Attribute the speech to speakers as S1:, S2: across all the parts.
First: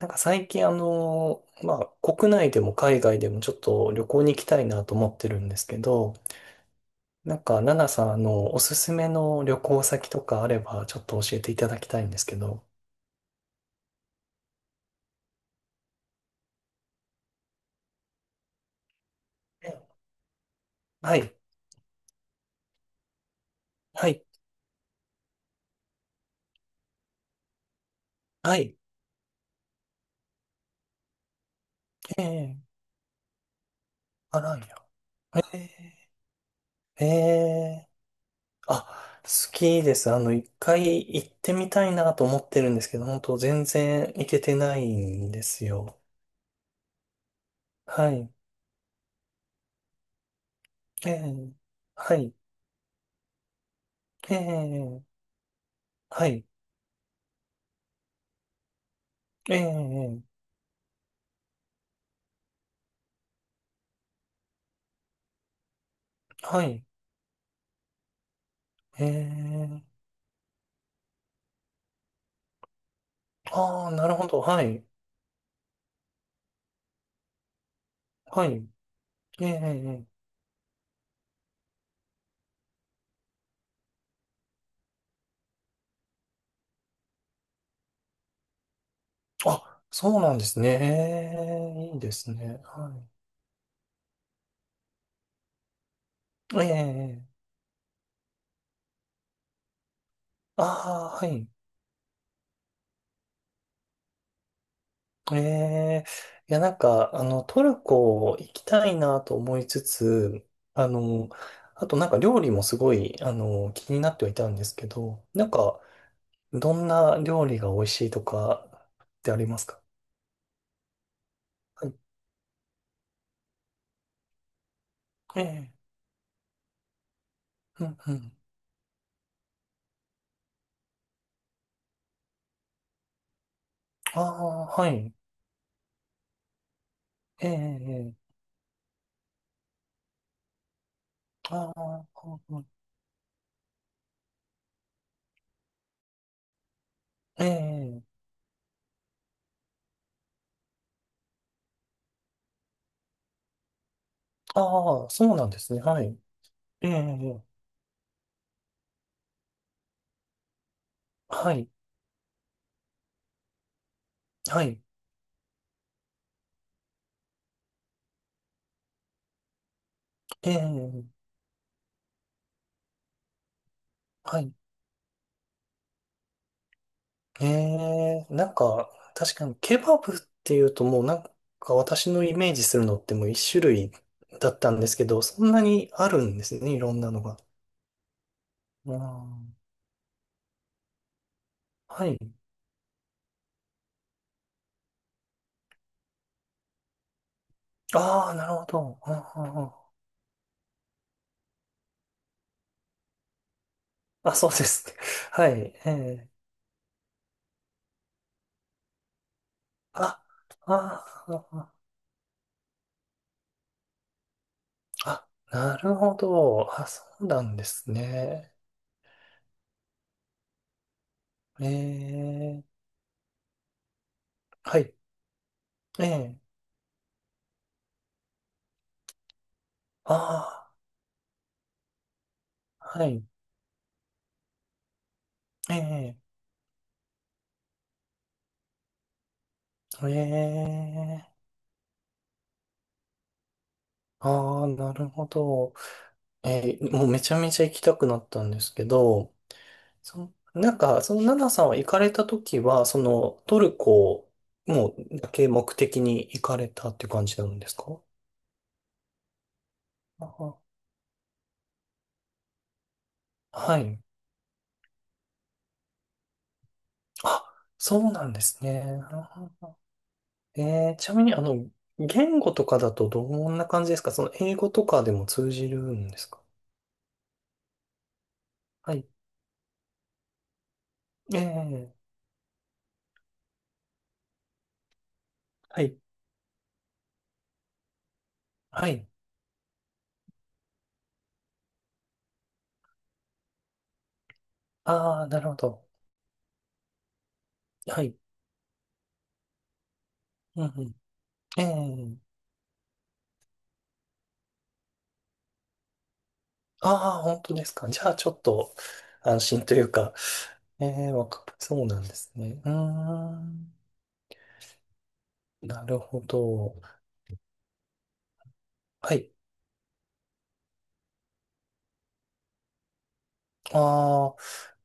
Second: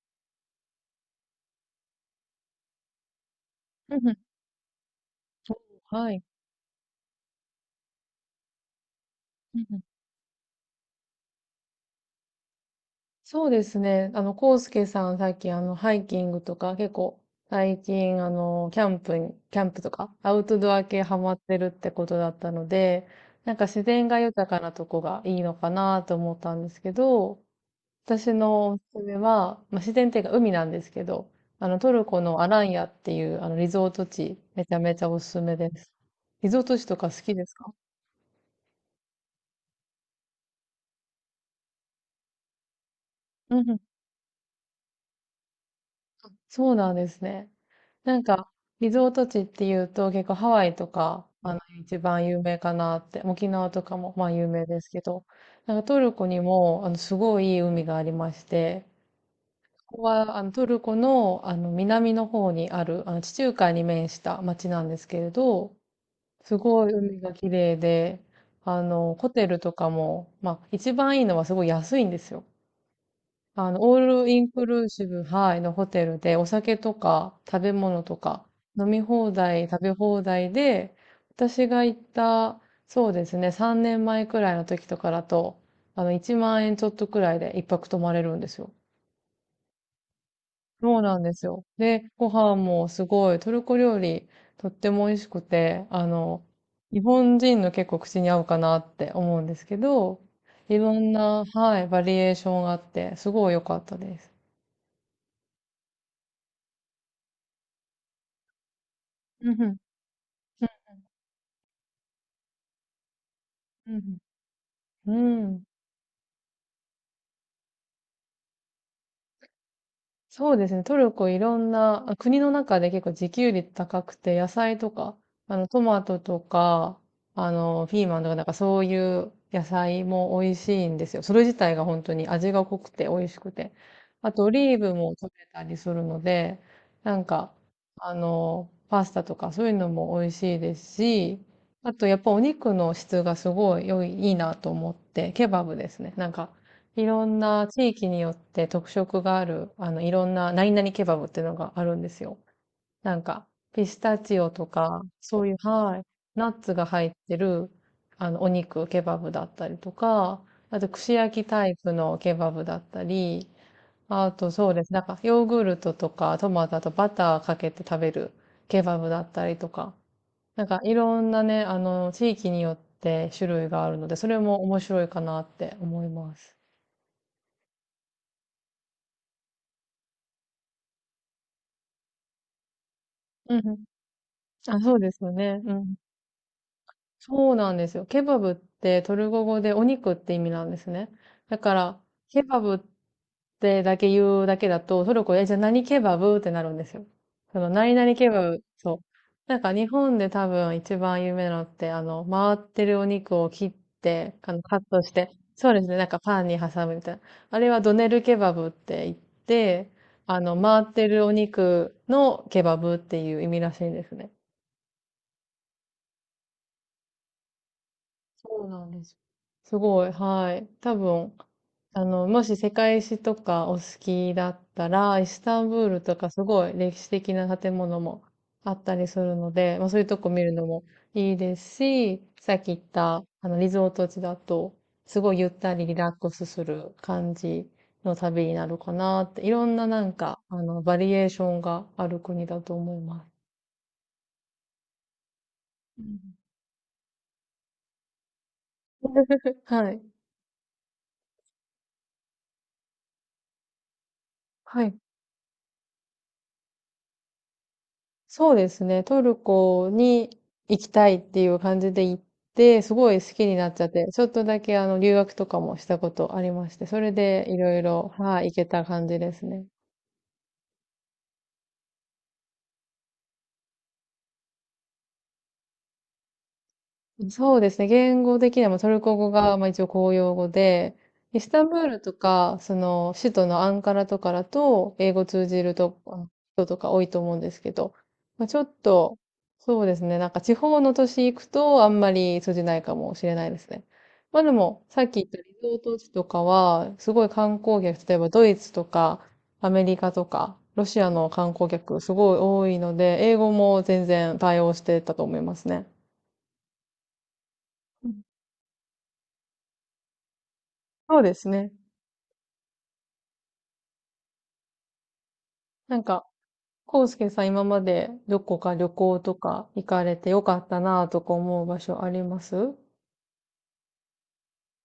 S1: なんか最近まあ国内でも海外でもちょっと
S2: う
S1: 旅
S2: んうん。
S1: 行に行きたいなと思ってるんですけ
S2: は
S1: ど、
S2: い。
S1: なんかナナさんおすすめの旅
S2: うんうん。
S1: 行先とかあればちょっと教えていただきたいんですけど。
S2: そうですね。コウスケさん、さっきハイキングとか、結構、最近、キャン
S1: え
S2: プとか、アウトドア系
S1: は
S2: ハマ
S1: い、
S2: ってるってことだったので、なんか自然
S1: は
S2: が
S1: い、
S2: 豊かなとこがいいのかなと思ったんですけど、私
S1: は
S2: の
S1: い、
S2: おすすめは、まあ、自然っていうか海なんですけど、トルコのア
S1: え
S2: ラン
S1: え
S2: ヤっていう、リゾート地、
S1: あらん
S2: め
S1: や。
S2: ちゃめちゃおすすめ
S1: え
S2: です。リゾート地と
S1: え、え
S2: か好きですか？
S1: え、あ、好きです。一回行ってみたいなと思ってるんですけど、本当
S2: う
S1: 全
S2: んうん。
S1: 然行けてないんですよ。
S2: そうなんですね。
S1: は
S2: なん
S1: い、
S2: か、リゾート地っていうと結構ハワイと
S1: え
S2: か、
S1: え、
S2: 一
S1: は
S2: 番
S1: い、
S2: 有名かなって、沖縄とかもまあ有名ですけ
S1: ええ、
S2: ど、なんかトルコ
S1: は
S2: に
S1: い。
S2: も、すごいいい海がありまして、
S1: え
S2: ここは、
S1: え、
S2: トルコの、南の方にある、地中海に面した町なんですけれど、す
S1: はい。
S2: ごい海が綺麗で、
S1: え
S2: ホテルとか
S1: え。
S2: も、まあ、一番いいのはすごい安いんですよ。
S1: ああ、
S2: オー
S1: なるほ
S2: ルイ
S1: ど。
S2: ン
S1: は
S2: ク
S1: い。
S2: ルーシブ、はい、のホテルで、お酒とか食べ物と
S1: は
S2: か、
S1: い。
S2: 飲み放
S1: ええ、
S2: 題、食べ
S1: ええ。
S2: 放題で、私が行った、そうですね、3年前くらいの時とかだと、1万円ちょっとくらいで一泊泊まれるんですよ。
S1: あ、そうなんですね。
S2: そうなんですよ。
S1: ええ、いい
S2: で、
S1: で
S2: ご
S1: す
S2: 飯
S1: ね。
S2: も
S1: は
S2: すごい、トルコ料理、とっても美味しくて、
S1: い。ええ、
S2: 日
S1: え、
S2: 本人の結構口に合うかなって思うんですけど、いろん
S1: ああ、は
S2: な、
S1: い。
S2: はい、バリエーションがあって、すごい良かったです。
S1: ええ。いや、なんか、トルコ行きたいなと
S2: う
S1: 思
S2: んう
S1: い
S2: ん
S1: つつ、あの、あとなんか料理もすごい、
S2: う
S1: 気になっ
S2: ん
S1: てはいたんですけ
S2: う
S1: ど、
S2: ん。
S1: な
S2: う
S1: ん
S2: ん。
S1: か、どんな料理が美味しいとかってありますか？
S2: そうですね。トルコいろん
S1: はい。
S2: な、国の中で結構自給率高くて、野菜とか、
S1: ええ。
S2: トマトとか、
S1: うん、
S2: ピー
S1: う
S2: マンと
S1: ん。
S2: か、なんかそういう野菜も美味しいんですよ。それ自体が本当に味が濃くて美味しくて。
S1: あ
S2: あと、オ
S1: あ、
S2: リー
S1: は
S2: ブも
S1: い。
S2: 取れたりするので、なん
S1: ええ、
S2: か、
S1: ええ。
S2: パスタとかそういうのも美味しいですし、
S1: あ
S2: あと、
S1: あ、
S2: やっぱお
S1: うん、
S2: 肉の質がすごいいいなと思って、ケバブですね。なんか、いろん
S1: え
S2: な地
S1: え、
S2: 域によって特色がある、いろんな何々ケバブっていうのがあるんですよ。なんか、ピスタチオとか、
S1: ああ、そう
S2: そ
S1: な
S2: う
S1: ん
S2: いう、
S1: ですね。
S2: は
S1: は
S2: い、
S1: い。
S2: ナッツが
S1: え
S2: 入って
S1: え、
S2: る、お肉、ケバブだったりとか、あと、串焼き
S1: は
S2: タ
S1: い、
S2: イプのケバブだったり、あと、
S1: は
S2: そう
S1: い、
S2: です。なんか、ヨーグルトとか、トマトとバターかけて食べるケバブだったりとか、
S1: え
S2: なんか、い
S1: え、
S2: ろんなね、地域によって種類があるので、それ
S1: はい。
S2: も面白いかなって思います。
S1: ええ、なんか、確かにケバブっていうともうなんか私のイメージするのってもう一
S2: う
S1: 種
S2: んうん。
S1: 類だった
S2: あ、
S1: んで
S2: そ
S1: す
S2: う
S1: け
S2: で
S1: ど、
S2: すよ
S1: そんな
S2: ね。う
S1: に
S2: ん。
S1: あるんですね、いろんなのが。
S2: そうなんですよ。ケバブっ
S1: う
S2: てトルコ
S1: ん、
S2: 語でお肉って意味なんですね。だから、
S1: はい。
S2: ケバブってだけ言うだけだと、トルコで、じゃあ何ケバブってなるんですよ。その、何々
S1: あ
S2: ケ
S1: あ、
S2: バ
S1: なる
S2: ブ、
S1: ほど。
S2: そう。
S1: うん、う
S2: なん
S1: ん、う
S2: か
S1: ん、
S2: 日本で多分一番有名なのって、回ってるお肉を切っ
S1: あ、
S2: て、
S1: そうで
S2: カッ
S1: すね。
S2: トして、
S1: はい。
S2: そうです
S1: え
S2: ね、なんか
S1: え、
S2: パンに挟むみたいな。あれはドネルケバブって言って、
S1: あ、
S2: 回っ
S1: あ
S2: てるお
S1: あ、
S2: 肉のケバブっていう意味らしいんですね。
S1: あ、あ、なるほど。あ、そうなんですね。
S2: そうなんです。すごい、はい。多分、
S1: え
S2: もし世
S1: え、
S2: 界史とかお好きだっ
S1: は
S2: た
S1: い。
S2: ら、イスタンブール
S1: え
S2: とか
S1: え、
S2: すごい歴史的な建物もあったりするので、まあそういうとこ見るの
S1: あ
S2: もいいですし、さっき言っ
S1: あ、はい。
S2: た、リゾート地だと、すごいゆった
S1: え
S2: りリラッ
S1: え、
S2: クスする感じの旅になるかなって、いろんなな
S1: え
S2: んか、バリエー
S1: え、
S2: ションがある国だと思います。
S1: ああ、なるほど。
S2: うん。
S1: ええ、もうめちゃめちゃ行きたくなったんですけど、
S2: はい。
S1: そ、なんか、そのナナさんは行かれた時は、そのトルコ
S2: は
S1: も
S2: い。
S1: うだけ目的に行かれたっていう感じなんですか？
S2: そうですね。トルコ
S1: あ
S2: に
S1: あ、
S2: 行きたいっていう感じで行って、すごい好きになっ
S1: は
S2: ちゃっ
S1: い。
S2: て、ちょっとだけ留学とかもしたことありまして、それ
S1: あ、
S2: でいろい
S1: そ
S2: ろ、
S1: うなんで
S2: はい、行
S1: す
S2: け
S1: ね。
S2: た感
S1: な
S2: じ
S1: る
S2: です
S1: ほ
S2: ね。
S1: ど。ええ、ちなみに、言語とかだとどんな感じですか？その英語とかでも通じるんですか？
S2: そうですね。言語的にはもうト
S1: は
S2: ル
S1: い、
S2: コ語が、まあ、一応公用語で、
S1: え
S2: イスタンブー
S1: え、
S2: ルとか、その、首都のアンカラとかだと、英語通じる
S1: はい、
S2: と、人とか多いと思うんですけど、まあ、ちょっ
S1: はい。
S2: と、そうですね。なんか地方の都市行くと、あんまり通じないかもしれないですね。まあでも、さっき
S1: あ
S2: 言っ
S1: あ、
S2: た
S1: な
S2: リ
S1: るほ
S2: ゾー
S1: ど。
S2: ト地とかは、すごい観光
S1: は
S2: 客、例
S1: い。
S2: えばドイツとか、アメリカとか、
S1: うん
S2: ロ
S1: うん。
S2: シアの観
S1: え
S2: 光客、す
S1: え、
S2: ごい多いので、英語も全然対応してたと思いますね。
S1: ああ、本当ですか。じゃあ、ちょっと安心というか、ええ、
S2: そう
S1: わ
S2: で
S1: か、
S2: すね。
S1: そうなんですね。うーん。な
S2: な
S1: る
S2: ん
S1: ほ
S2: か、
S1: ど。
S2: コウスケさん今までどこか旅
S1: は
S2: 行
S1: い。
S2: とか行かれてよかったなぁとか思う場所あります？うん
S1: ああ、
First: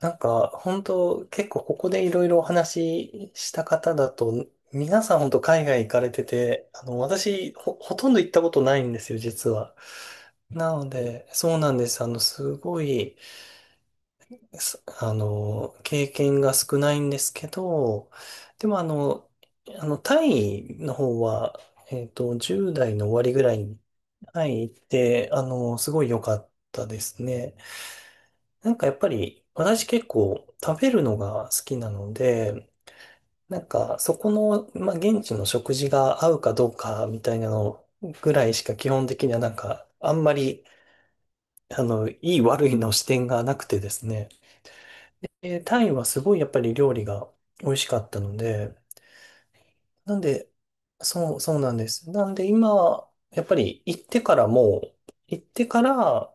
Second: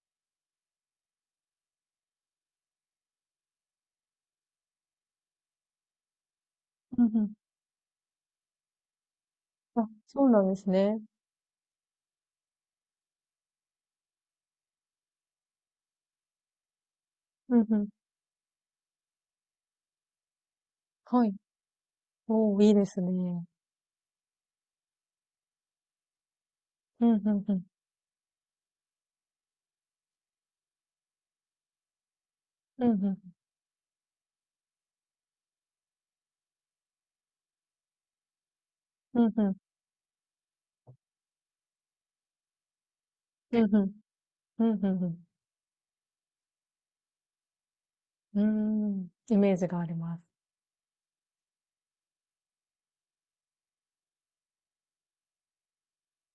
S1: なんか、本当結構ここでいろいろお話しした方だと、皆さん本当海外行かれてて、
S2: うん。
S1: 私、ほとんど行ったことないんですよ、実は。
S2: あ、そうなんです
S1: なの
S2: ね。
S1: で、そうなんです。すごい、経験が少ないんですけ
S2: うんうん。
S1: ど、でもタイの方
S2: はい。
S1: は、
S2: おー、い
S1: 10
S2: いで
S1: 代
S2: す
S1: の終わりぐ
S2: ね。
S1: らいにタイ行って、すごい良かったで
S2: うんう
S1: す
S2: んう
S1: ね。
S2: ん。
S1: なんかやっぱり、私結構食べるのが好きなので、
S2: うんうん。
S1: なんかそこの、まあ、現地の食事が合うかどうかみたいなのぐらいしか基本
S2: う
S1: 的
S2: ん
S1: には
S2: う
S1: な
S2: ん。
S1: んか、あんまり、いい悪いの視点がな
S2: う
S1: く
S2: んう
S1: てで
S2: ん。
S1: すね。
S2: うんうん
S1: タイはすごいやっぱり料理が美味しかったの
S2: う
S1: で、
S2: ん。うーん。イメージがあり
S1: な
S2: ま
S1: ん
S2: す。
S1: で、そう、そうなんです。なんで今、やっぱり行ってからも、行ってから、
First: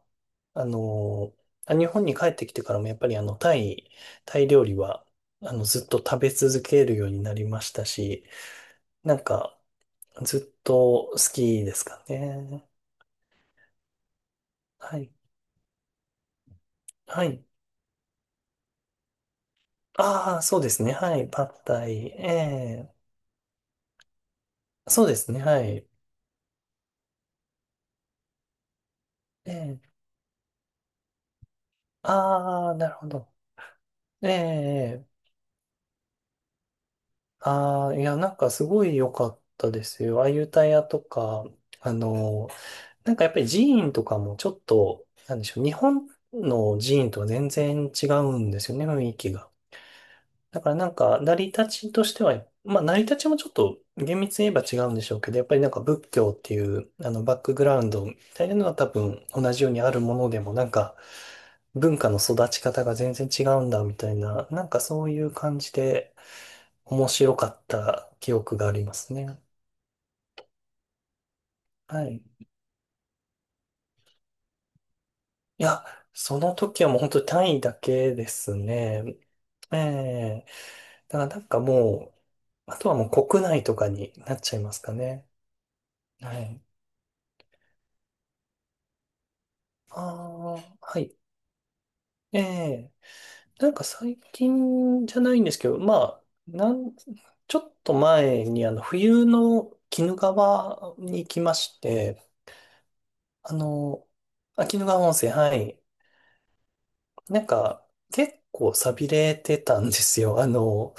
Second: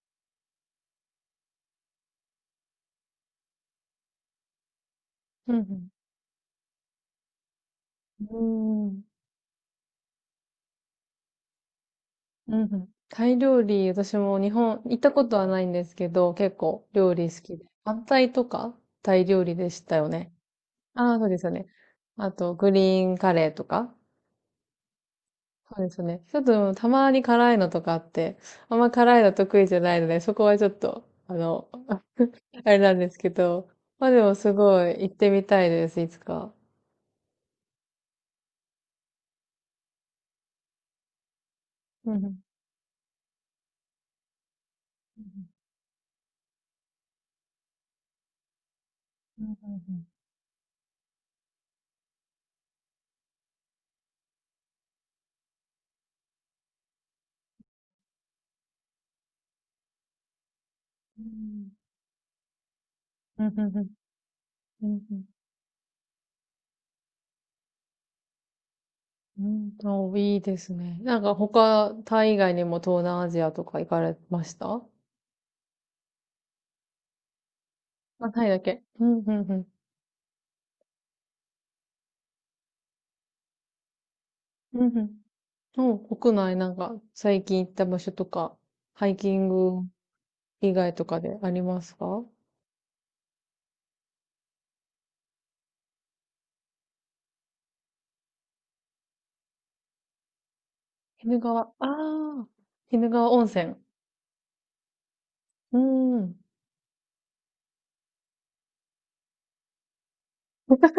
S1: あのあ、日本に帰ってきてからもやっぱりタイ、タイ料理は、
S2: う
S1: ずっ
S2: ん
S1: と食べ続けるようになりましたし、
S2: うん。うーん。
S1: なんか、ずっと好きですか
S2: うん
S1: ね。
S2: うん。タイ料理、私も日本行
S1: は
S2: った
S1: い。
S2: ことはないんですけど、結構料
S1: は
S2: 理好
S1: い。
S2: きで。反対とかタイ料理でしたよね。
S1: ああ、そうですね。
S2: あ
S1: は
S2: あ、そ
S1: い。
S2: うで
S1: パ
S2: すよ
S1: ッ
S2: ね。
S1: タイ。
S2: あと、グリ
S1: ええ、
S2: ーンカレーとか。
S1: そうですね。は
S2: そう
S1: い。
S2: ですね。ちょっと、たまに辛いのとかあって、あんま辛いの得意じゃ
S1: ええ、
S2: ないので、そこはちょっと、あ
S1: ああ、
S2: れ
S1: な
S2: な
S1: る
S2: ん
S1: ほ
S2: です
S1: ど。
S2: けど。まあで
S1: え
S2: も、すごい、行
S1: え、
S2: ってみたいです、いつか。
S1: ああ、いや、なんかすごい良かったですよ。ああいう歌屋とか、あ
S2: うんうん
S1: の、なんかやっぱり寺院とかもちょっと、なんでしょう、日本の寺院とは全然違うんですよね、雰囲気
S2: う
S1: が。
S2: ん
S1: だからなんか、成り立ちとしては、まあ、成り立ちもちょっと厳密に言えば違うんでしょうけど、やっぱりなんか仏教っていう、バックグラウンドみたいなのは多分同じようにあるものでも、なんか、
S2: うん
S1: 文化の育ち方が全然
S2: う
S1: 違
S2: んうん
S1: うん
S2: う
S1: だ
S2: ん
S1: みたいな、なんかそうい
S2: う
S1: う感じで、面白かった記憶がありますね。
S2: んうん。お、いいですね。なんか他、
S1: はい。
S2: タイ以
S1: い
S2: 外にも東南アジアとか行かれました？
S1: や、その時はもう本当に単位だけで
S2: あ、タイ
S1: す
S2: だけ。
S1: ね。
S2: うん、うん、うん。
S1: ええ、だからなんかもう、あとはもう国内とかになっちゃいます
S2: う
S1: か
S2: ん、
S1: ね。
S2: うん。国
S1: は
S2: 内
S1: い。
S2: なんか最近行った場所とか、ハイキング
S1: ああ、
S2: 以外
S1: は
S2: と
S1: い。
S2: かでありますか？
S1: ええ、なんか最近じゃないんですけど、まあ、なん、ちょっと前に冬の鬼怒川に行
S2: 鬼怒
S1: きま
S2: 川、あ
S1: して、
S2: あ、鬼怒川温
S1: あ
S2: 泉。
S1: の、あ、鬼怒川温泉、は
S2: う
S1: い。
S2: ん。
S1: なんか、結構寂れてたんですよ。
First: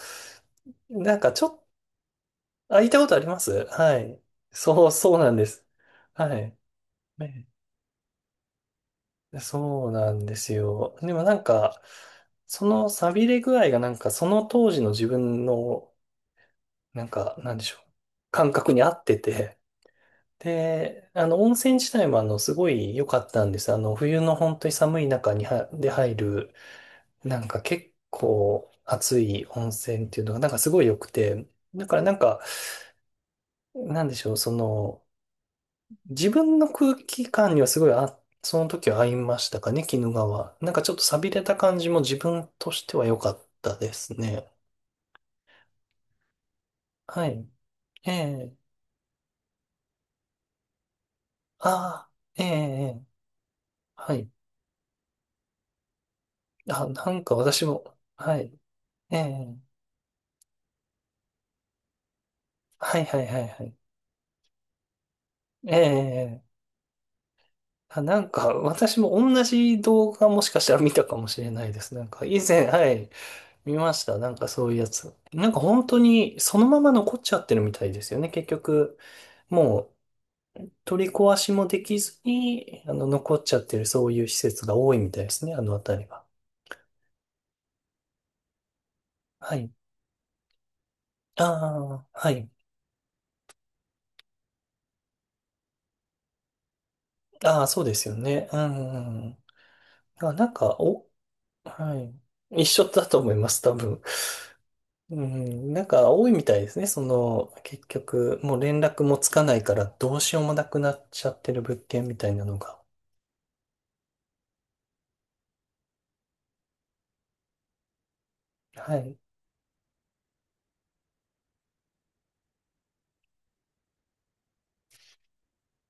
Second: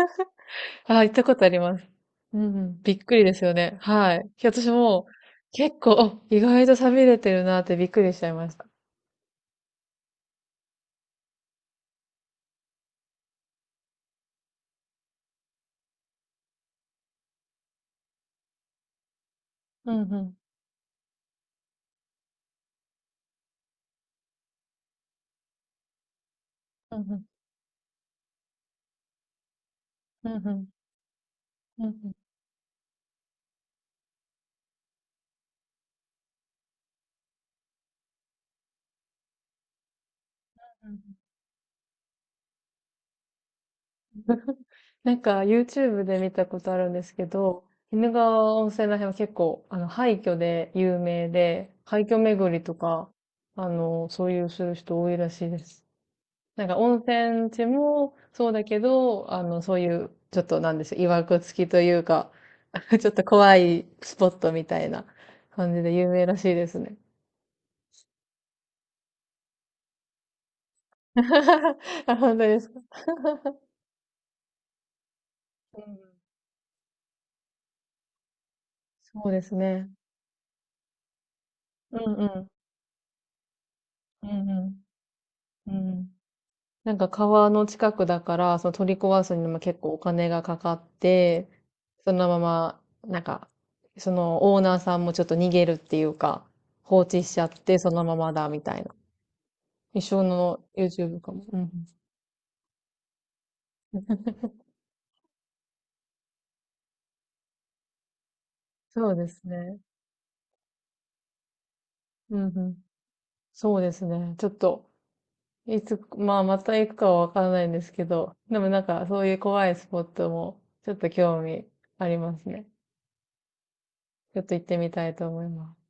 S2: ああ、行っ
S1: なん
S2: た
S1: か
S2: こ
S1: ち
S2: と
S1: ょ
S2: あり
S1: っ
S2: ます。う
S1: と、あ、
S2: ん、
S1: 行っ
S2: びっ
S1: たこと
S2: く
S1: あ
S2: り
S1: り
S2: で
S1: ま
S2: すよ
S1: す、
S2: ね。
S1: は
S2: は
S1: い。
S2: い。私
S1: そう、
S2: も
S1: そうなんです。
S2: 結構、あ、
S1: は
S2: 意
S1: い。
S2: 外と寂れてる
S1: ね、
S2: なってびっくりしちゃいました。
S1: そうなんですよ。でもなんか、その寂れ具合がなんか、その当時の自分の、なんか、なんでしょう。感覚に合ってて。
S2: うんうん、
S1: で、温泉自体もすごい良かったんです。冬の本当に寒い中には、で入る、
S2: うんうん、
S1: なんか結構熱い温泉っていう
S2: うん
S1: のがな
S2: う
S1: んか
S2: ん、
S1: すごい良くて、だ
S2: う
S1: からな
S2: ん
S1: んか、なんでしょう、その、自分の空気感にはすごい、あ、その時は合いましたかね、鬼怒川。なんか
S2: う
S1: ちょっ
S2: ん。
S1: と寂れた感じも自分としては良かったですね。
S2: なんか YouTube で見たことあるんですけ
S1: はい。
S2: ど、鬼
S1: え
S2: 怒
S1: え、
S2: 川温泉ら辺は結構、廃墟で有名
S1: あ
S2: で、廃
S1: あ、
S2: 墟
S1: ええ、
S2: 巡りと
S1: ええ、
S2: か、
S1: は
S2: そ
S1: い。
S2: ういうする人多いらしいです。なんか
S1: あ、
S2: 温
S1: なんか
S2: 泉
S1: 私
S2: 地
S1: も、
S2: も
S1: は
S2: そう
S1: い。
S2: だけ
S1: え
S2: ど、
S1: え、
S2: そういう、ちょっとなんでしょう、曰く付きというか、
S1: は い、
S2: ちょっ
S1: は
S2: と
S1: い、はい、
S2: 怖
S1: はい。
S2: いスポットみたいな感
S1: え
S2: じで有名らし
S1: え、
S2: いですね。
S1: あ、なんか私も同じ動画もしかしたら見たかもしれないです。な ん
S2: あ、
S1: か
S2: 本
S1: 以
S2: 当で
S1: 前、
S2: すか。
S1: はい。見ました。なんかそういうやつ。なんか
S2: う
S1: 本
S2: ん。
S1: 当にそのまま残っちゃってるみたいですよね。結局、
S2: そうですね。
S1: もう取り壊しもで
S2: う
S1: き
S2: ん
S1: ず
S2: うん。
S1: に、残っちゃってるそうい
S2: う
S1: う施
S2: ん
S1: 設が多いみたいですね。あ
S2: うん。う
S1: の辺
S2: ん。
S1: りは。
S2: なんか川の近くだから、その取り壊すに
S1: は
S2: も
S1: い。
S2: 結構お金がかかっ
S1: あ
S2: て、
S1: あ、
S2: その
S1: は
S2: ま
S1: い。
S2: ま、なんか、そのオーナーさんもちょっと逃げるっていうか、放置しちゃっ
S1: ああ、
S2: て、
S1: そう
S2: そ
S1: で
S2: の
S1: す
S2: ま
S1: よ
S2: まだ、
S1: ね。う
S2: みたいな。
S1: ん。
S2: 一生
S1: あ、なん
S2: の
S1: か、お、
S2: YouTube かも。うんうん、
S1: はい。一緒だと思います、多分。うん。なんか多いみたいですね。その、結局、もう連絡
S2: そう
S1: も
S2: で
S1: つ
S2: す
S1: かないか
S2: ね。
S1: らどうしようもなくなっちゃってる物件みたい
S2: うん
S1: なの
S2: う
S1: が。
S2: ん、そうですね。ちょっと、いつ、まあ、また行くかはわからないんですけど、でもなん
S1: は
S2: か、
S1: い。
S2: そういう怖いスポットも、ちょっと興味ありますね。ちょっと行ってみたいと思います。